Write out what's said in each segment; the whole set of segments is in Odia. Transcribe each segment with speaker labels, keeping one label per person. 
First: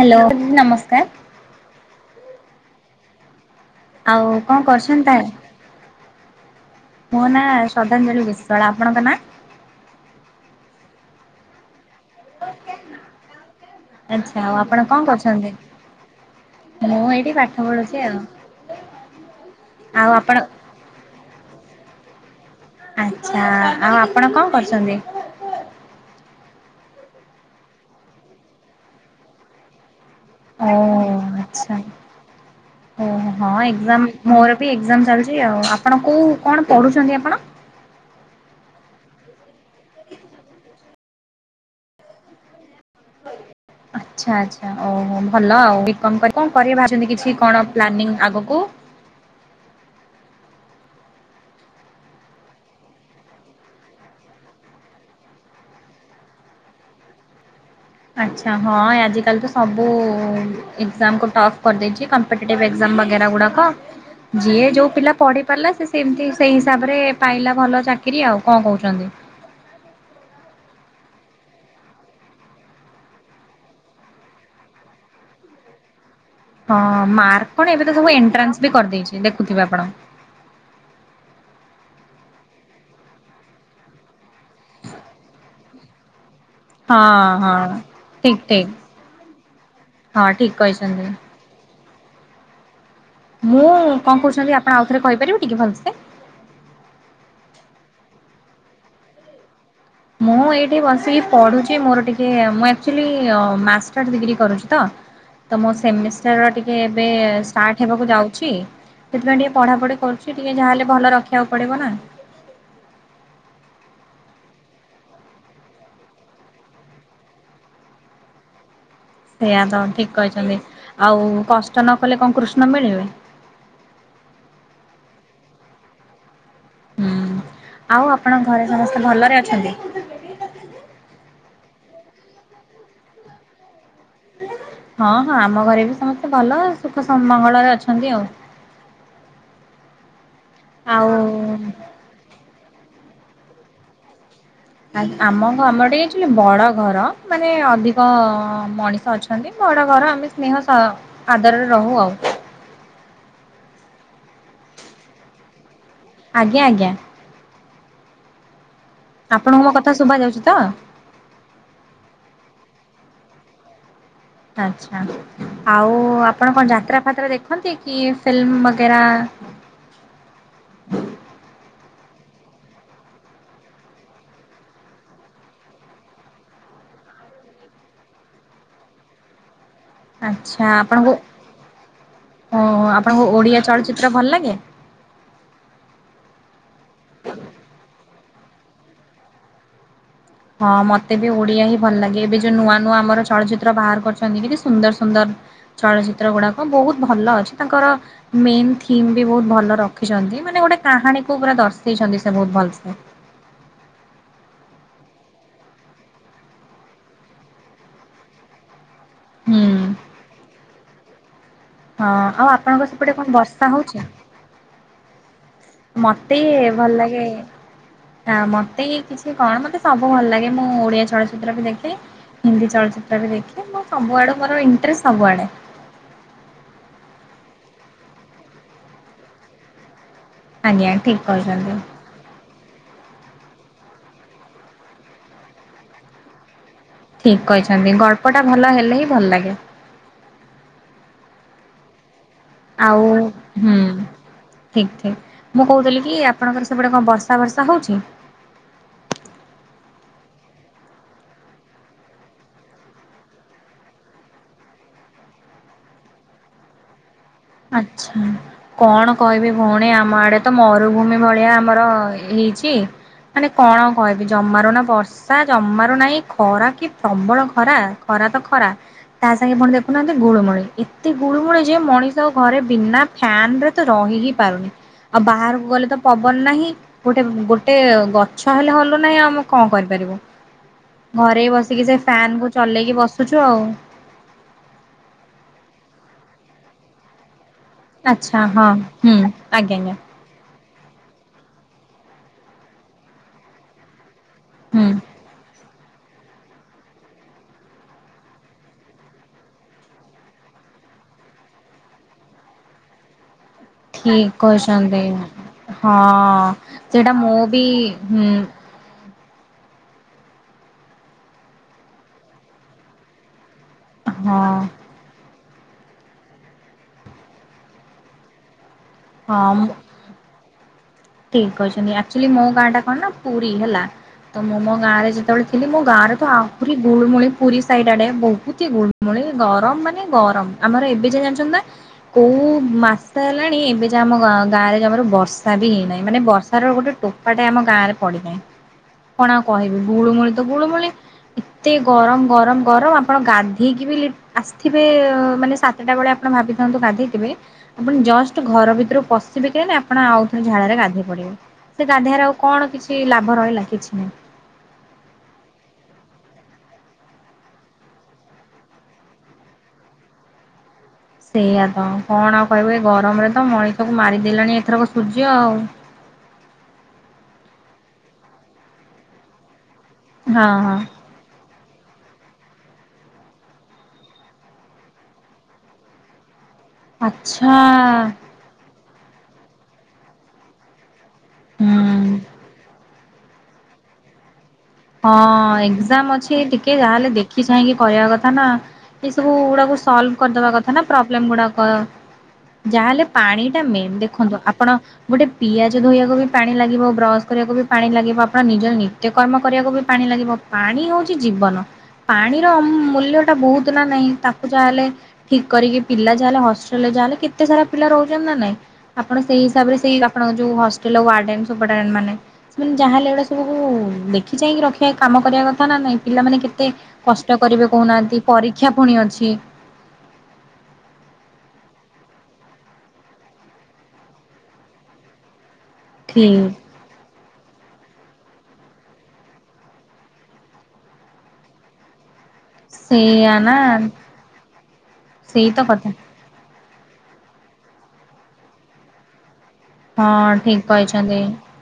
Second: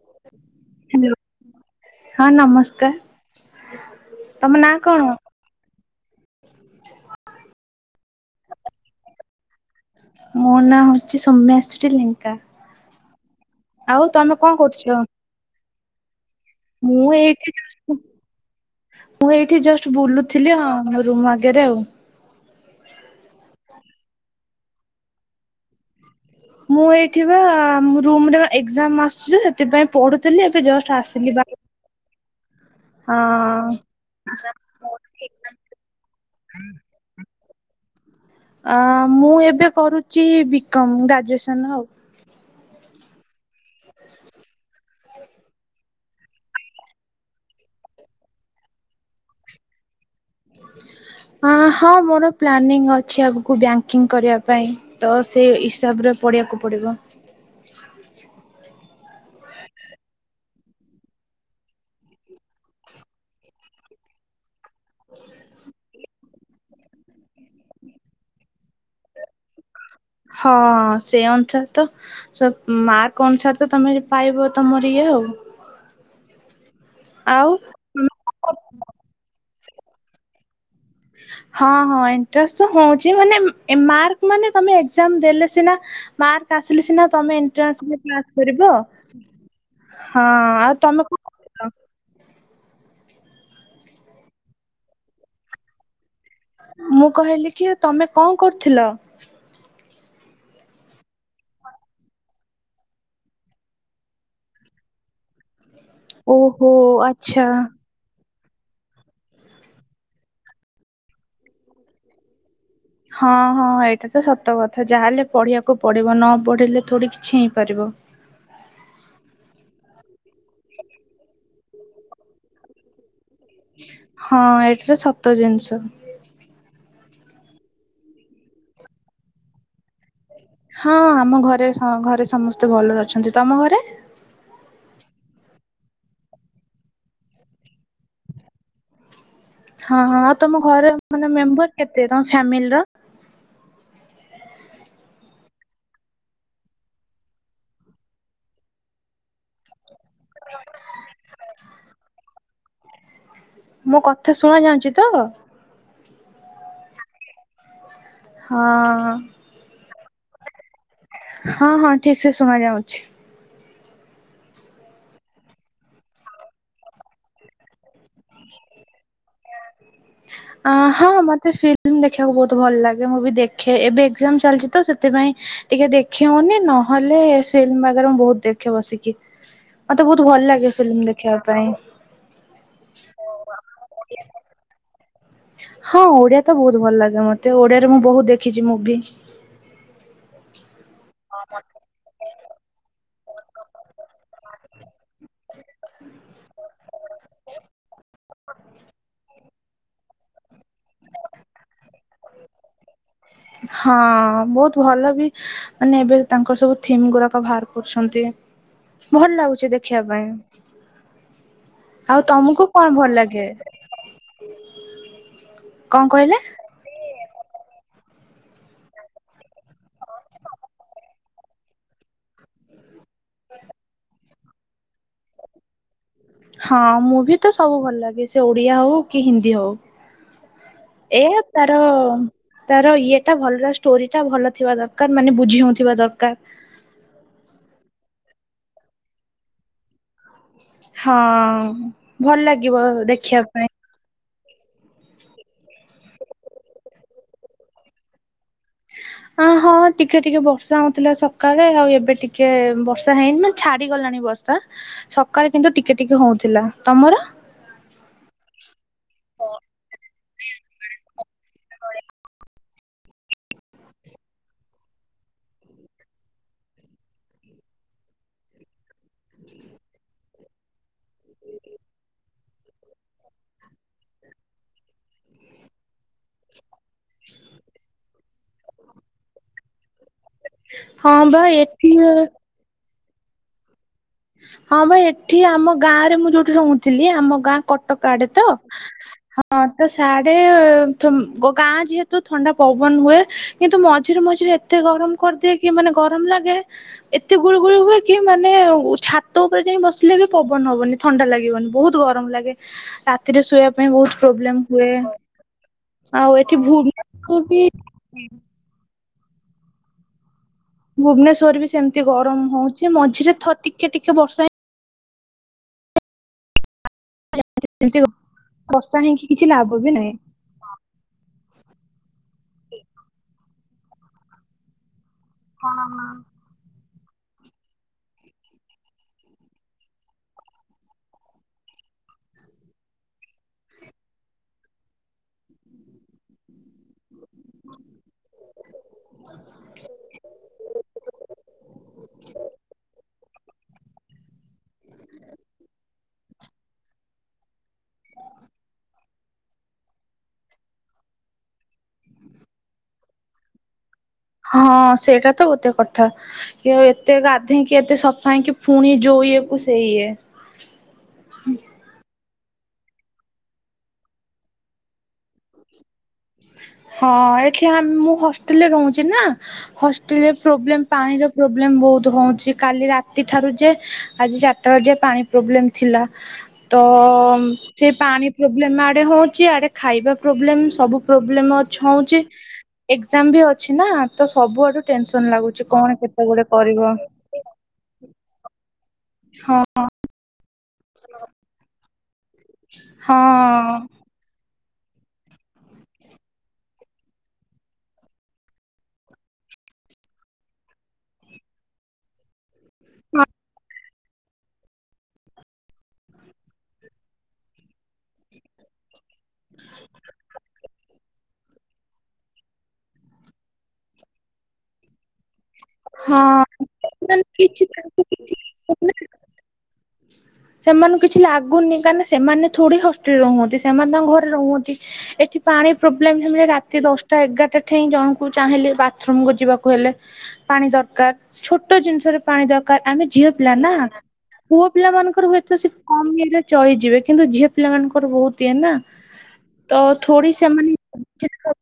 Speaker 1: ହ୍ୟାଲୋ ନମସ୍କାର।
Speaker 2: ହ୍ୟାଲୋ ହଁ ନମସ୍କାର।
Speaker 1: ଆଉ
Speaker 2: ତମ
Speaker 1: କଣ
Speaker 2: ନାଁ
Speaker 1: କରୁଛନ୍ତି ତାହେଲେ? ମୋ ନାଁ ଶ୍ରଦ୍ଧାଞ୍ଜଳି ବିଶ୍ୱାଳ, ଆପଣଙ୍କ ନାଁ?
Speaker 2: ମୋ ନାଁ ହେଉଛି ସୌମ୍ୟାଶ୍ରୀ ଲେଙ୍କା। ଆଉ ତମେ
Speaker 1: ଆଚ୍ଛା
Speaker 2: କଣ
Speaker 1: ଆଉ ଆପଣ
Speaker 2: କରୁଛ?
Speaker 1: କଣ କରୁଛନ୍ତି?
Speaker 2: ମୁଁ
Speaker 1: ପାଠ
Speaker 2: ଏଇଠି ଯ
Speaker 1: ପଢୁଛି ଆଉ
Speaker 2: ମୁଁ ଏଇଠି ଜଷ୍ଟ
Speaker 1: ଆଉ ଆପଣ
Speaker 2: ବୁଲୁଥିଲି ଆଉ ରୁମ୍ ଆଗରେ ଆଉ।
Speaker 1: ଆଚ୍ଛା ଆଉ ଆପଣ କଣ କରୁଛନ୍ତି?
Speaker 2: ମୁଁ ଏଇଠି ବା ରୁମରେ ଏକ୍ଜାମ ଆସିଛିି ସେଥିପାଇଁ ପଢୁଥିଲି ଏବେ ଜଷ୍ଟ ଆସିଲି ବା।
Speaker 1: ଆଚ୍ଛା। ଓ ହଁ ଏଗ୍ଜାମ୍ ମୋର ବି ଏଗ୍ଜାମ୍ ଚାଲିଛି ଆଉ। ଆପଣ କୋଉ କଣ ପଢ଼ୁଛନ୍ତି ଆପଣ?
Speaker 2: ଅ ମୁଁ ଏବେ କରୁଛି ବିକମ୍ ଗ୍ରାଜୁଏସନ ଆଉ।
Speaker 1: ଆଛା ଆଛା। ଓହୋ ଭଲ ଆଉ ବିକମ୍ କଣ କରିବା ଭାବିନି କିଛି କଣ ପ୍ଲାନିଂ ଆଗକୁ
Speaker 2: ହଁ ମୋର ପ୍ଲାନିଂ ଅଛି ଆଗକୁ ବ୍ୟାଙ୍କିଙ୍ଗ କରିବା ପାଇଁ। ତ ସେଇ ହିସାବରେ ପଢ଼ିବାକୁ ପଡ଼ିବ।
Speaker 1: ଆଛା ହଁ ଆଜିକାଲି ତ ସବୁ ଏକ୍ଜାମକୁ ଟଫ୍ କରିଦେଇଛି କମ୍ ଆଟେଟାଇଭି ର ଏଗ୍ଜାମ ବାଗେରା ଗୁଡ଼କ ଯିଏ ଯୋଉ ପିଲା ପଢି ପାରିଲା ସେ ସେମିତି ସେଇ ହିସାବରେ ପାଇଲା ଭଲ ଚାକିରି ଆଉ କଣ କହୁଛନ୍ତି?
Speaker 2: ହଁ ସେ ଅନୁସାରେ ତ ମାର୍କ ଅନୁସାରେ ତ ତମେ ପାଇବ ତମର ଇଏ ଆଉ।
Speaker 1: ହଁ
Speaker 2: ଆଉ
Speaker 1: ମାର୍କ କଣ ଏବେ ତ ସବୁ ଏଣ୍ଟ୍ରାନ୍ସ ବି କରିଦେଇଛି ଦେଖୁଥିବେ ଆପଣ?
Speaker 2: ହଁ ହଁ ଏନ୍ଟ୍ରାନ୍ସତ ହୋଉଛି ମାନେ ମାର୍କ ମାନେ ତମେ ଏ ଗ୍ଜାମ୍ ଦେଲେ ସିନା ମାର୍କ ଆସିଲେ ସିନା
Speaker 1: ହଁ
Speaker 2: ତମେ
Speaker 1: ହଁ
Speaker 2: ଏଟ୍ରାନ୍ସ ରେ
Speaker 1: ଠିକ
Speaker 2: କ୍ଲାସ କରିବ
Speaker 1: ଠିକ
Speaker 2: ହଁ
Speaker 1: ଠିକ
Speaker 2: ଆଉ
Speaker 1: କହିଛନ୍ତି।
Speaker 2: ତମେ କ
Speaker 1: ମୁଁ କଣ କହୁଛନ୍ତି ଆପଣ ଆଉ ଥରେ କହିପାରିବେ ଟିକେ ଭଲସେ?
Speaker 2: ମୁଁ କହିଲି କି ତମେ କଣ କରୁଥିଲ?
Speaker 1: ମୁଁ ଏଇଠି ବସିକି ପଢୁଛି ମୋର ଟିକେ ମୁଁ ଆକ୍ଚୁଲି ମାଷ୍ଟର ଡିଗ୍ରୀ କରୁଛି ତ।
Speaker 2: ହ
Speaker 1: ତ ମୋ ସେମିଷ୍ଟାର ଟିକେ ଏବୋ ଷ୍ଟାର୍ଟ ହେବାକୁ ଯାଉଛି ସେଥିପାଇଁ ଟିକେ ପଢ଼ାପଢ଼ି କରୁଛି ଟିକେ ଯାହାହେଲେ ଭଲ ରଖିବାକୁ ପଡ଼ିବ ନା।
Speaker 2: ହଁ ହଁ ଏଇଟା ତ ସତ କଥା ଯାହାହେଲେ ପଢିବାକୁ ପଢିବ ନ ପଢିଲେ ଥୋଡି କିଛି ହେଇପାରିବ।
Speaker 1: ସେଇଆା ତ ଠିକ୍ କହିଛନ୍ତି ଆଉ କଷ୍ଟନ କଲେ କଣ କୃଷ୍ଣ ମିଳିବେ।
Speaker 2: ହଁ ଏଠିରେ ସତ ଜିନିଷ।
Speaker 1: ହୁଁ ଆଉ ଆପଣଙ୍କ ଘରେ ସମସ୍ତେ ଭଲରେ ଅଛନ୍ତି?
Speaker 2: ହଁ ଆମ ଘରେ ଘରେ ସମସ୍ତେ ଭଲରେ ଅଛନ୍ତି ତମ ଘରେ?
Speaker 1: ହଁ ହଁ ଆମ ଘରେ ବି ସମସ୍ତେ ଭଲ ସୁଖ ସମ ମଙ୍ଗଳରେ ଅଛନ୍ତି ଆଉ।
Speaker 2: ହଁ ହଁ ଆଉ ତମ ଘରେ ମାନେ
Speaker 1: ଆଉ
Speaker 2: ମେମ୍ବର କେତେ ତମ ଫ୍ୟାମିଲି ର?
Speaker 1: ଆ ଆମ ଗମେଟେ ଏଇଠି ବଡ ଘର ମାନେ ଅଧିକ ମଣିଷ ଅଛି। ଥାନ୍ତି ବଡ ଘର ଆମେ ସ୍ନେହ ସ ଆଦରରେ ରହୁ ଆଉ।
Speaker 2: ମୋ କଥା ଶୁଣା ଯାଉଚି ତ
Speaker 1: ଆଜ୍ଞା ଆଜ୍ଞା।
Speaker 2: ହଁ।
Speaker 1: ଆପଣଙ୍କୁ ମୋ କଥା ଶୁଭା ଯାଉଚି ତ
Speaker 2: ହଁ ହଁ ଠିକ୍ ସେ ଶୁଣା ଯାଉଛି।
Speaker 1: ଆଛା ଆଉ ଆପଣ କଣ ଯାତ୍ରା ଫାତ୍ରା ଦେଖନ୍ତି କି ଫିଲ୍ମ ବଗେରା
Speaker 2: ଅ ହଁ ମତେ ଫିଲ୍ମ ଦେଖିବାକୁ ବୋହୁତ ଭଲ ଲାଗେ ମୁଁ ବି ଦେଖେ ଏବେ ଏକ୍ଜାମ ଚାଲିଛି ତ ସେଥିପାଇଁ ଟିକେ ଦେଖି ହଉନି ନହେଲେ ଫିଲ୍ମ ବଗେରା ମୁଁ ବହୁତ ଦେଖେ ବସିକି। ମତେ ବୋହୁତ ଭଲ ଲାଗେ ଫିଲ୍ମ ଦେଖିବା ପାଇଁ।
Speaker 1: ହୋ ଆପଣଙ୍କୁ ଓଡ଼ିଆ ଚଳଚ୍ଚିତ୍ର ଭଲ ଲାଗେ?
Speaker 2: ହଁ ଓଡିଆ ତ ବହୁତ ଭଲ ଲାଗେ ମତେ ଓଡିଆରେ ମୁଁ ବହୁତ ଦେଖିଚି ମୁଭି।
Speaker 1: ହଁ ମତେ ବି ଓଡିଆ ହିଁ ଭଲ ଲାଗେ ଏବେ ଯୋଉ ନୂଆ ନୂଆ ଆମର ଚଳଚିତ୍ର ବାହାର କରିଛନ୍ତି କି ସୁନ୍ଦର ସୁନ୍ଦର ଚଳଚିତ୍ର ଗୁଡାକ ହଁ ବୋହୁତ ଭଲ ଅଛି ତାଙ୍କର ମେନ୍ ଥିମ୍ ବି ବୋହୁତ ଭଲ ରଖିଛନ୍ତି ମାନେ ଗୋଟେ କାହାଣୀକୁୁ ପୁରା ଦର୍ଶେଇଛନ୍ତି ସେ ବୋହୁତ ଭଲସେ।
Speaker 2: ହଁ ବୋହୁତ ଭଲ ବି ମାନେ ଏବେ ତାଙ୍କର ସବୁ ଥିମ୍ ଗୁରାକ ବାହାର କରୁଛନ୍ତି। ଭଲ
Speaker 1: ହୁଁ
Speaker 2: ଲାଗୁଚି ଦେଖିବା ପାଇଁ।
Speaker 1: ହଁ
Speaker 2: ଆଉ ତମୁକୁ
Speaker 1: ଆପଣଙ୍କ
Speaker 2: କଣ
Speaker 1: ସେପଟେ
Speaker 2: ଭଲ ଲାଗେ?
Speaker 1: ବର୍ଷା ହଉଛି?
Speaker 2: କଣ କହିଲେ?
Speaker 1: ମୋତେ ଭଲ ଲାଗେ ହ ମୋତେ କିଛି କଣ ମତେ ସବୁ ଭଲ ଲାଗେ ମୁଁ ଓଡିଆ ଚଳଚିତ୍ର ବି ଦେଖେ। ହିନ୍ଦୀ ଚଳଚିତ୍ର ବି ଦେଖେ ମୋ ସବୁଆଡେ ମୋର ଇଣ୍ଟରେଷ୍ଟ୍ ସବୁଆଡେ।
Speaker 2: ହଁ ମୁଭି ତ ସବୁ ଭଲ ଲାଗେ ସେ ଓଡିଆ ହଉ କି ହିନ୍ଦୀ ହଉ।
Speaker 1: ଆଜ୍ଞା ଠିକ
Speaker 2: ଏଇଆ
Speaker 1: କହିଛନ୍ତି
Speaker 2: ତାର ତାର ଇଏଟା ଭଲ ଷ୍ଟୋରି ଟା ଭଲ ଥିବା ଦରକାର ମାନେ ବୁଝି ହୋଉଁଥିବା ଦରକାର।
Speaker 1: ଠିକ କହିଛନ୍ତି ଗଳ୍ପଟା ଭଲ ହେଲେ ହିଁ ଭଲ ଲାଗେ।
Speaker 2: ହଁ ଭଲ ଲାଗେ।
Speaker 1: ଆଉ ହୁଁ। ଠିକ୍ ଠିକ୍ ମୁଁ କହୁଥିଲି କି ଆପଣଙ୍କର ସେପଟେ କଣ ବର୍ଷା ଭର୍ଷା ହେଉଚି।
Speaker 2: ଅ ହଁ ଟିକେ ଟିକେ ବର୍ଷା ହଉଥିଲା ସକାଳେ। ଆଉ ଏବେ ଟିକେ ବର୍ଷା ହେଇନି ମାନେ ଛାଡିଗଲାଣି ବର୍ଷା ସକାଳେ କିନ୍ତୁ ଟିକେ ଟିକେ ହୋଉଥିଲା। ତମର?
Speaker 1: ଆଛା। କଣ କହିବି ଭଉଣୀ ଆମ ଆଡେ ତ ମରୁଭୂମି ଭଳିଆ ଆମର ହେଇଚି। ମାନେ କଣ କହିବି ଜମାରୁ ନା ବର୍ଷା ଜମାରୁ ନାହି ଖରା କି ପ୍ରବଳ ଖରା। ଖରା ତ ଖରା ତା ସାଙ୍ଗେ ପୁଣି ଦେଖୁନାହାନ୍ତି ଗୁଳୁମୁଳି ଏତେ ଗୁଳୁମୁଳି ଯେ ମଣିଷ ଘରେ ବିନା ଫ୍ୟାନ ରେ ତ ରହି ହି ପାରୁନି ଆଉ ବାହାରକୁ ଗଲେ ତ ପବନ ନାହିଁ। ଗୋଟେ ଗୋଟେ ଗଛ ହେଲେ ହଲୁ ନାହିଁ ଆମେ କଣ କରିପାରିବୁ।
Speaker 2: ହଁ ବା
Speaker 1: ଘରେ ବସିକି
Speaker 2: ଏଠି
Speaker 1: ସେ ଫ୍ୟାନ୍
Speaker 2: ହଁ
Speaker 1: କୁ ଚଲେଇକି ବସୁଚୁ ଆଉ।
Speaker 2: ହଁ ପା ଏଠି ଆମ ଗାଁ ରେ ମୁଁ ଯୋଉଠି ରହୁଥିଲି ଆମ ଗାଁ କଟକ ଆଡେ
Speaker 1: ଆଚ୍ଛା
Speaker 2: ତ
Speaker 1: ହଁ ହୁଁ
Speaker 2: ହଁ
Speaker 1: ଆଜ୍ଞା
Speaker 2: ତା
Speaker 1: ଆଜ୍ଞା
Speaker 2: ସାର୍ଟ ଏ ଥୁମ୍ ଗ ଗାଁ ଯେହେତୁ ଥଣ୍ଡା ପବନ ହୁଏ। କିନ୍ତୁ ମଝିରେ ମଝିରେ ଏତେ
Speaker 1: ହୁଁ
Speaker 2: ଗରମ କରିଦିଏ ମାନେ ଗରମ ଲାଗେ ଏତେ ଗୁଳୁ ଗୁଳି ହୁଏ କି ମାନେ ଉତ୍ ଛାତ ଉପରେ ଯାଇ ବସିଲେ ବି ପବନ ହବନି ଥଣ୍ଡା ଲାଗିବନି ବହୁତ ଗରମ ଲାଗେ ରାତ୍ ରାତିରେ ଶୋଇବା ପାଇଁ ବହୁତ
Speaker 1: ଠିକ
Speaker 2: ପ୍ରୋବ୍ଲେମ ହୁଏ।
Speaker 1: କହିଛନ୍ତି। ହଁ
Speaker 2: ଆଉ ଏଠି ଭୂମି
Speaker 1: ସେଇଟା ମୁଁ
Speaker 2: ବି
Speaker 1: ହୁଁ
Speaker 2: ଭୁବନେଶ୍ଵର ବି ସେମିତି ଗରମ ହଉଚି ମଝିରେ ଥ ଟିକେ ଟିକେ
Speaker 1: ହଁ
Speaker 2: ବର୍ଷା ହେଇ [inaudible] ବର୍ଷା ହେଇଁକି କିଛି
Speaker 1: ହଁ
Speaker 2: ଲାଭ ବି ନାହିଁ।
Speaker 1: ଠିକ କହିଚନ୍ତି ଆକଚୁଆଲି ମୋ ଗାଁ ଟା କଣ ନା ପୁରୀ ହେଲା ତ ମୁଁ ମୋ ଗାଁରେ ସେତେବେଳେ ଥିଲି ମୁ ଗାଁରେ ତ
Speaker 2: ହଁ
Speaker 1: ଆଉ ପୁରୀ ଗୁଳମୁଳି ପୁରୀ ସାଇଡ ଆଡେ ବହୁତ ହି ଗୁଳମୁଳି ଗରମ ମାନେ ଗରମ ଆମର ଏବେ ଯାଏ ଜାଣିଚନ୍ତି ନା କୋଉ ମାସେ ହେଲାଣି ଏବେ ଯା ଆମ ଗାଁରେ ଯମାରୁ ବର୍ଷା ବି ହେଇନାହିଁ। ମାନେ ବର୍ଷାର ର ଗୋଟେ ଟୋପାଟେ ଆମ ଗାଁରେ ପଡିନାଇ। କଣ ଆଉ କହିବି ଗୁଳୁମୂଳି ତ ଗୁଳୁମୁଳି ଏତେ ଗରମ ଗରମ ଗରମ ଆପଣ ଗାଧେ ହେଇକି ବିଲି ଆସିଥିବେ ମାନେ ସାତଟା ବେଳେ ଆ ଆପଣ ଭାବିଥାନ୍ତୁ ଗାଧେଇଥିବେ ଆପଣ ଜଷ୍ଟ ଘର ଭିତରୁ ପଶିବେ କି ନାହିଁ ଆପଣ ଆଉ ଥରେ ଝାଳରେ ଗାଧେ ଗଧେଇ ପଡିବେ, ସେ ଗାଧେଇଆରେ ଆଉ କଣ କିଛି ଲାଭ ରହିଲା କିଛି ନାହିଁ।
Speaker 2: ହଁ ସେଇଟା ତ ଗୋତେ କଠା। କି ଏତେ ଗାଧେଇଁକି ଏତେ ସଫା ହେଇଁକି ପୁଣି ଜୋଉ ଈଏକୁ ସେଇ ଇଏ।
Speaker 1: ସେଇଆତ କଣ ଆଉ କହିବୁ ଏ ଗରମରେ ତ ମଣିଷକୁ ମାରିଦେଲାଣି ଏଥରକ ସୂର୍ଯ୍ୟ ଆଉ।
Speaker 2: ହଁ ଏଠି ଆ ମୁଁ ହଷ୍ଟେଲରେ ରହୁଚି ନା ହସ୍‌ ତିଳେ
Speaker 1: ହଁ ହଁ
Speaker 2: ପ୍ରୋବ୍ଲେମ୍ ପାଣିର ପ୍ରୋବ୍ଲେମ୍ ବହୁତ ହୋଉଁଛି କାଲି ରାତିଠାରୁ ଯେ ଆଜି ଚାରିଟା ର ଯାଏଁ ପାଣି ପ୍ରୋବ୍ଲେମ ଥିଲା ତ-ଅ-ଅ-ଅ-ମ୍
Speaker 1: ଆଚ୍ଛା
Speaker 2: ସେ ପାଣି ପ୍ରୋବଲେମ୍ ଆଡେ ହଉଛି ଆଡେ ଖାଇବା ପ୍ରୋବ୍ଲେମ ସବୁ ପ୍ରୋବ୍ଲେମ୍ ଅଛ
Speaker 1: ହୁଁ।
Speaker 2: ହଉଚି। ଏକ୍ଜାମ ବି ଅଛି ନା ତ ସବୁଆଡୁ ଟେନସନ ଲାଗୁଛି
Speaker 1: ହଁ-ଅ-ଅ-ଅ
Speaker 2: କଣ
Speaker 1: ଏକ୍ଜାମ
Speaker 2: କେତେ
Speaker 1: ଅଛି ଏଇ
Speaker 2: ଗୁଡେ
Speaker 1: ଟିକେ
Speaker 2: କରିବ।
Speaker 1: ଯାହାହେଲେ ଦେଖ୍ କି ଚାହିଁକି କରିଆ କଥା ନା ଏସବୁ-ଉ-ଉ
Speaker 2: ହଁ
Speaker 1: ଗୁଡ଼ାକୁ ସଲ୍ଭ୍ କରିଦେବା କଥା ନା ପ୍ରୋବ୍ଲେମ୍ ଗୁଡ଼ା କ, ଯାହାହେଲେ
Speaker 2: ହଁ
Speaker 1: ପାଣି ଟା ମେନ୍ ଦେଖନ୍ତୁ ଆପଣ ଗୋଟେ ପିଆଜ ଧୋଇବାକୁ ବି ପାଣି ଲାଗିବ, ବ୍ରସ କରିବାକୁ ବି ପାଣି ଲାଗିବ, ଆପଣ ନିଜର ନିତ୍ୟକର୍ମ କରିବାକୁ ବି ପାଣି ଲାଗିବ ପାଣି ହଉଛି ଜୀବନ ପାଣିର ମ-ମ୍-ମ୍ ମୂଲ୍ୟ ଟା ବହୁତ ନା ନାହିଁ ତାକୁ କୁ ଯାହା ହେଲେ ଠିକ କରିକି ପିଲା ଯାହା ହେଲେ ହଷ୍ଟେଲ ରେ ଯାହା ହେଲେ କେତେ ସାରା ପିଲା ରହୁଛନ୍ତି ନା ନାଇଁ। ଆପଣ ସେଇ ହିସାବରେ ସେଇ ଆପଣଙ୍କ ଯୋଉ ହଷ୍ ଟେଲ ଆଉ ୱରଡେନ୍‌, ସୁପରଟେଣ୍ଟେ ମାନେ ସେମାନେ ଯାହା ହେଲେ ଏଗୁଡା ସବୁ-ଉ-ଉ ଦେଖିଚାହିକି ରଖିବା କାମ କରିବା କ ଥା ନା ନାହିଁ ପିଲାମାନେ
Speaker 2: ହଁ।
Speaker 1: କେତେ
Speaker 2: ସେମାନେ
Speaker 1: କଷ୍ଟ
Speaker 2: କିଛି
Speaker 1: କରିବେ
Speaker 2: ତାଙ୍କୁ
Speaker 1: କହୁନାହାଁନ୍ତି
Speaker 2: କିଛି
Speaker 1: ପରୀକ୍ଷା ପୁଣି ଅଛି।
Speaker 2: ସେମାନଙ୍କୁ କିଛି ଲାଗୁନି କାହିଁନା ସେମାନେ ଥୋଡି ହଷ୍ଟଲରେ ରହୁଅନ୍ତି ସେମାନେ ତାଙ୍କ ଘରେ ରହୁଅନ୍ତି ଏଠି ପାଣି ପ୍ରୋବ୍ଲେମ ହେଲେ
Speaker 1: ଠିକ୍
Speaker 2: ରାତି ଦଶ ଟା ଏଗାରଟା ଠାଇଁ ଜଣଙ୍କୁ ଚାହିଁଲେ ବାଥରୁମକୁ ଯିବାକୁ ହେଲେ। ପାଣି ଦରକାର ଛୋଟ ଜିନିଷରେ ପାଣି ଦରକାର ଆମେ ଝିଅ ପିଲା ନା, ପୁଅ ପିଲା ମାନଙ୍କର
Speaker 1: ସେଇ
Speaker 2: ହୁଏତ
Speaker 1: ତ
Speaker 2: ସେ
Speaker 1: କଥା
Speaker 2: କ ମ୍ ଇଏ ରେ ଚଳିଯିବେ କିନ୍ତୁ ଝିଅ ପିଲା ମାନଙ୍କର ବହୁତ ଇଏ ନା ତ ଥୋଡ଼ି
Speaker 1: ହଁ
Speaker 2: ସେ
Speaker 1: ଠିକ
Speaker 2: ମାନେ
Speaker 1: କହିଛନ୍ତି।
Speaker 2: [unintelligible]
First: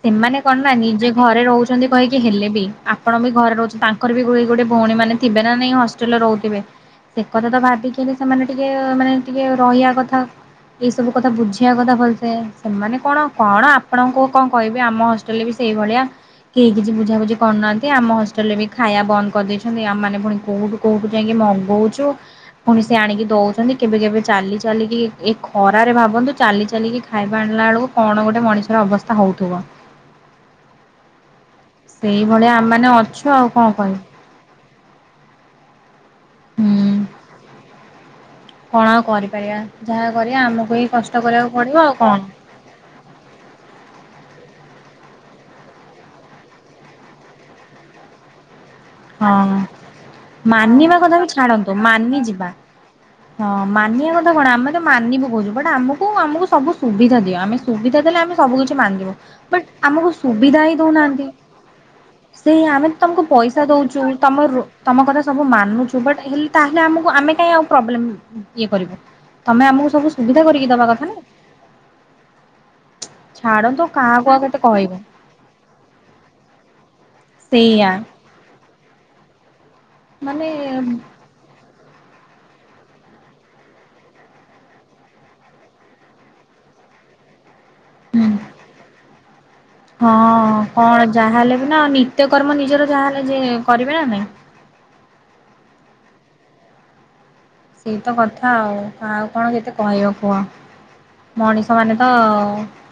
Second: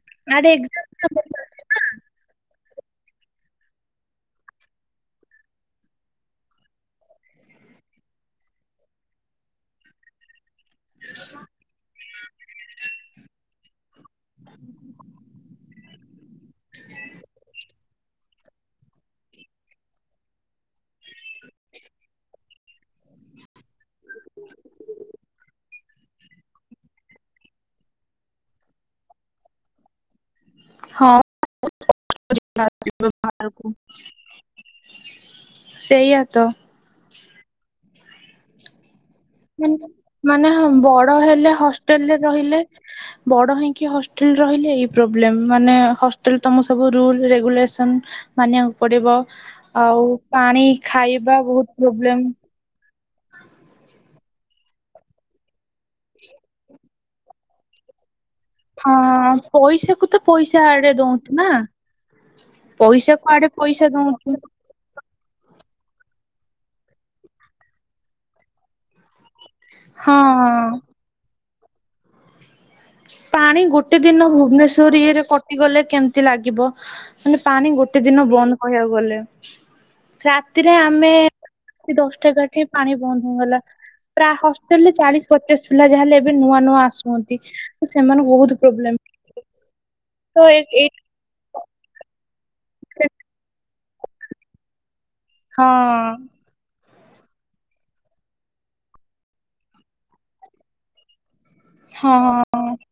Speaker 1: ସେମାନେ
Speaker 2: ଆଡେ
Speaker 1: କଣ ନା ନିଜେ ଘରେ ରହୁ ଛନ୍ତି କହିକି ହେଲେ ବି ଆପଣ ବି ଘରେ ରହୁଛନ୍ତି ତାଙ୍କର ବି ଗୋ ଗୋଟେ ଭଉଣୀ ମାନେ ଥିବେ ନା ନାଇଁ ହଷ୍ଟେଲ ରେ ରହୁଥିବେ। ସେ କଥା ତ ଭାବିକିରି ସେମାନେ ଟିକେ-ଏ-ଏ ମାନେ ଟିକେ ରହିଆ କଥା। ଏଇ ସବୁ କଥା ବୁଝେୟା କଥା ଭଲସେ ସେମାନେ କଣ କଣ ଆପଣଙ୍କୁ କଣ କହିବି ଆମ ହଷ୍ଟେଲରେ ବି ସେଇ ଭଳିଆ କେହି କିଛି ବୁଝାବୁଝି କରୁନାହାନ୍ତି ଆମ ହଷ୍ ଟେଲରେ ବି ଖାଇଆ ବନ୍ଦ କରିଦେଇଛନ୍ତି। ଆମ ମାନେେ ପୁଣି କୋଉଁଠୁ କୋଉଁଠୁ ଯାଇକି ମଗଉଛୁ। ପୁଣି ସେ ଆଣିକି ଦଉଛନ୍ତି କେବେ କେବେ ଚାଲି ଚାଲିକି ଏ ଏ ଖ ରାରେ ଭାବନ୍ତୁ ଚାଲି ଚାଲିକି ଖାଇବା ଆଣିଲା ବେଳକୁ କଣ ଗୋଟେ ମଣିଷର ଅବସ୍ଥା ହଉଥିବ।
Speaker 2: ହଁ।
Speaker 1: ସେଇଭଳିଆ ଆମ ମାନେ ଅଛୁ ଆଉ କଣ କରିବୁ।
Speaker 2: ସେଇଆ ତ।
Speaker 1: ହୁଁ। କଣ ଆଉ କରିବ୍
Speaker 2: ମାନେ ମାନେ ହଁ ବଡ
Speaker 1: କରିବାକୁ
Speaker 2: ହେଲେ
Speaker 1: ପଡିବ ଆଉ
Speaker 2: ହଷ୍ଟେଲରେ
Speaker 1: କଣ
Speaker 2: ରହିଲେ ବଡ ହେଇକି ହଷ୍ଟେଲରେ ରହିଲେ ଏଇ ପ୍ରୋବ୍ଲେମ, ମାନେ ହିଷ୍ଟେଲ ତମ ସବୁ ରୁଲ୍ ରେଗୁଲେସନ୍ ମାନିବାକୁ ପଡିବ
Speaker 1: ହଁ।
Speaker 2: ଆଉ ପାଣି
Speaker 1: ମାନିବା କଥା ବି
Speaker 2: ଖାଇବା
Speaker 1: ଛାଡନ୍ତୁ
Speaker 2: ବହୁତ
Speaker 1: ମାନି
Speaker 2: ପ୍ରୋବ୍ଲେମ
Speaker 1: ଯିବା। ହଁ ମାନିବା କଥା କଣ ଆମେ ତ ମାନିବୁ କହୁଛୁ ବଟ ଆମକୁ ଆମକୁ ସବୁ ସୁବିଧା ଦିଅ ଆମେ ସୁବିଧା ଦେଲେ ଆମେ ସବୁ କିଛି ମାନିବ
Speaker 2: ହଁ
Speaker 1: ବଟ୍
Speaker 2: ପଇସାକୁ
Speaker 1: ଆମକୁ
Speaker 2: ତ ପଇସା
Speaker 1: ସୁବିଧା ହି
Speaker 2: ଆଡେ
Speaker 1: ଦଉନାହାନ୍ତି।
Speaker 2: ଦଉଛୁ ନା
Speaker 1: ସେ ଆମେ ତମକୁ ପଇସା ଦଉଛୁ ତମ ରୁ ତମ କଥା ସବୁ ମାନୁଛୁ ବଟ୍ ହେଲେ ତାହେଲେ ଆମକୁ ଆମେ କାଇଁ ଆଉ ପ୍ରୋବ୍ଲେମ୍ ଇ-ଇ ଇଏ କରିବୁ। ତମେ ଆମକୁ ସବୁ
Speaker 2: ହଁ
Speaker 1: ସୁବିଧା କରିକି ଦବା କଥା ନା।
Speaker 2: ପାଣି
Speaker 1: ଛାଡନ୍ତୁ
Speaker 2: ଗୋଟେ ଦିନ
Speaker 1: କାହାକୁ ଆଉ କେତେ କହିବୁ।
Speaker 2: ଭୁବନେଶ୍ଵର ଇଏରେ କ ଗଲେ କେମିତି ଲାଗିବ ମାନେ ପାଣି
Speaker 1: ସେଇଆ
Speaker 2: ଗୋଟେ ଦିନ ବନ୍ଦ କହିବାକୁ ଗଲେ।
Speaker 1: ମାନେ
Speaker 2: ରାତିରେ ଆମେ-ଏ-ଏ ଦଶଟା କାଠି ପାଣି ବନ୍ଦ ହେଇଗଲା ପ୍ରା ହଷ୍ଟେଲ ରେ ଚାଳିଶ ପଚାଶ ପିଲା ଯାହାହେଲେ ଏବେ ନୂଆ ନୂଆ ଆସୁଚନ୍ତି ସେମାନଙ୍କୁ ବହୁତ ପ୍ରୋବ୍ଲେମ
Speaker 1: ହଁ
Speaker 2: ତ ଏ- ଏଇ
Speaker 1: କଣ ଯାହାହେଲେ ବି ନା ନିତ୍ୟକର୍ମ ନିଜର ଯାହାହେଲେ ଯେ କରିବେ ନା ନାଇଁ।
Speaker 2: ହଁ।
Speaker 1: ସେଇ ତ କଥା ଆଉ ଆଉ କଣ କେତେ କହିବ କୁହ। ମଣିଷ ମାନେ ତ
Speaker 2: ହଁ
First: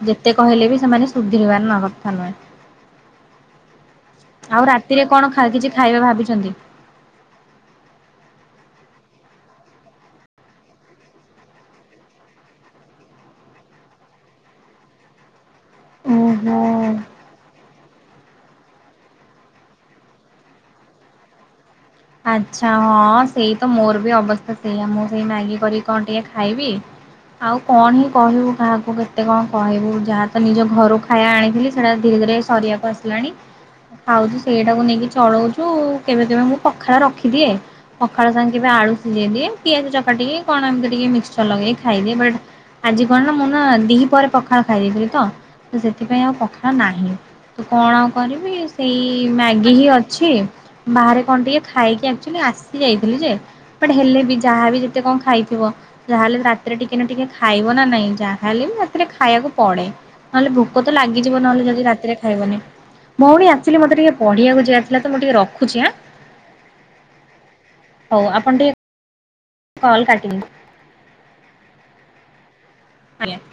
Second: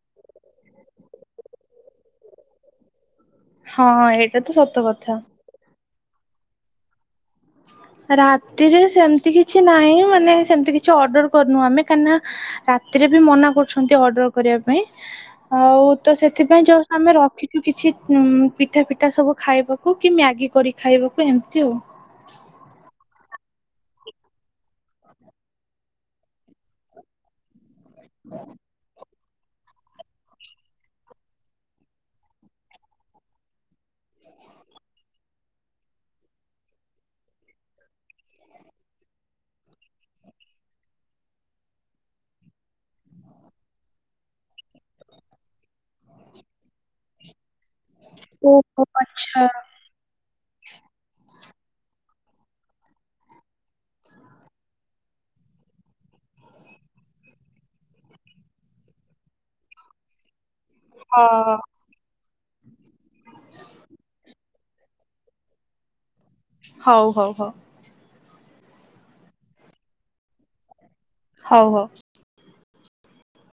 Speaker 1: ଯେତେ କହିଲେ ବି ସେମାନେ ସୁଧୁ ରିବାର ନ କଥା ନୁହେଁ।
Speaker 2: ହଁ ଏଇଟା ତ
Speaker 1: ଆଉ
Speaker 2: ସତ
Speaker 1: ରାତିରେ
Speaker 2: କଥା।
Speaker 1: କଣ କିଛି ଖାଇବା ଭାବିଚନ୍ତି?
Speaker 2: ରାତିରେ ସେମତି କିଛି ନାଇଁ ମାନେ ସେମିତି କିଛି ଅର୍ଡର କରିନୁ ଆମେ କାହିଁକିନା ରାତିରେ ବି ମନା କରୁଛନ୍ତି ଅର୍ଡର କରିବା ପାଇଁ। ଆଉ ତ
Speaker 1: ଓହୋ।
Speaker 2: ସେଥିପାଇଁ ଯୋଉ ଆମେ ରଖିଚୁ କିଛି ଉଁ ପିଠା ପିଠା ସବୁ ଖାଇବାକୁ କି ମ୍ୟାଗି କରି ଖାଇବାକୁ ଏମିତି ଆଉ।
Speaker 1: ଆଚ୍ଛା ହଁ ସେଇତ ମୋର ବି ଅବସ୍ଥା ସେଇଆ ମୁଁ ସେଇ ମ୍ୟାଗି କରିକି କଣ ଟିକେ ଖାଇବି। ଆଉ କଣ ହିଁ କହିବୁ କାହାକୁ କେତେ। କେତେ କଣ କହିବୁ ଯାହା ତ ନିଜ ଘରୁ ଖାଇବା ଆଣିଥିଲି ସେରା ଧୀରେ ଧୀରେ ସରିବାକୁ ଆସିଲାଣି। ଖାଉଚୁ ସେଇଟାକୁ ନେଇକି ଚଳଉଚୁ କେବେ କେବେ ମୁଁ ପଖାଳ ରଖିଦିଏ। ପଖାଳ ସାଙ୍ଗେ କେବେ ଆଳୁ ସିଝେଇ ଦିଏ ପିଆଜ ଚପାଟିକି କଣ ଏମିତି ଟିକେ ମିଶ୍ଚର ଲଗେଇ ଖାଇଦିଏ ବଟ୍ ଆଜି କଣ ନା ମୁଁ ନା ଦି ପହରେ ପଖାଳ ଖାଇ ଦେଇଥିଲି ତ ସେଥିପାଇଁ ଆଉ ପଖାଳ ନାହିଁ। କଣ କରିବି
Speaker 2: ଓହୋ
Speaker 1: ସେଇ
Speaker 2: ଆଚ୍ଛା
Speaker 1: ମ୍ୟାଗି କି ଅଛି ବାହାରେ କଣ ଟିକେ ଖାଇକି [unintelligible] ଆସି ଯାଇଥିଲି ଯେ ବଟ ହେଲେ ବି ଯାହାବି ଯେତେ କଣ ଖାଇଥିବ ଯାହାହେଲେ ରାତିରେ ଟିକେ ନା ଟିକେ ଖାଇବ ନା ନାଇଁ ଯାହାହେଲେ ବି ରାତିରେ ଖାଇବାକୁ ପଡେ ନହେଲେ ଭୋକ ଭୋକ ତ
Speaker 2: ହଁ
Speaker 1: ଲାଗଯିବ ନଲେ ଯଦିରାତିରେ ଖାଇବନି ଭୋଉଣୀ [unintelligible] ମତେ ଟିକେ ପଢ଼ିବାକୁ ଯିବାର ଥିଲା ତ ମୁଁ ଟିକେ ରଖୁଚି ଆଁ।
Speaker 2: ହୋଉ ହୋଉ ହୋଉ।
Speaker 1: ହୋଉ ଆପଣ ଟିକେ କଲ କାଟିି [unintelligible]
Speaker 2: ହୋଉ ହୋଉ।
Speaker 1: [unintelligible]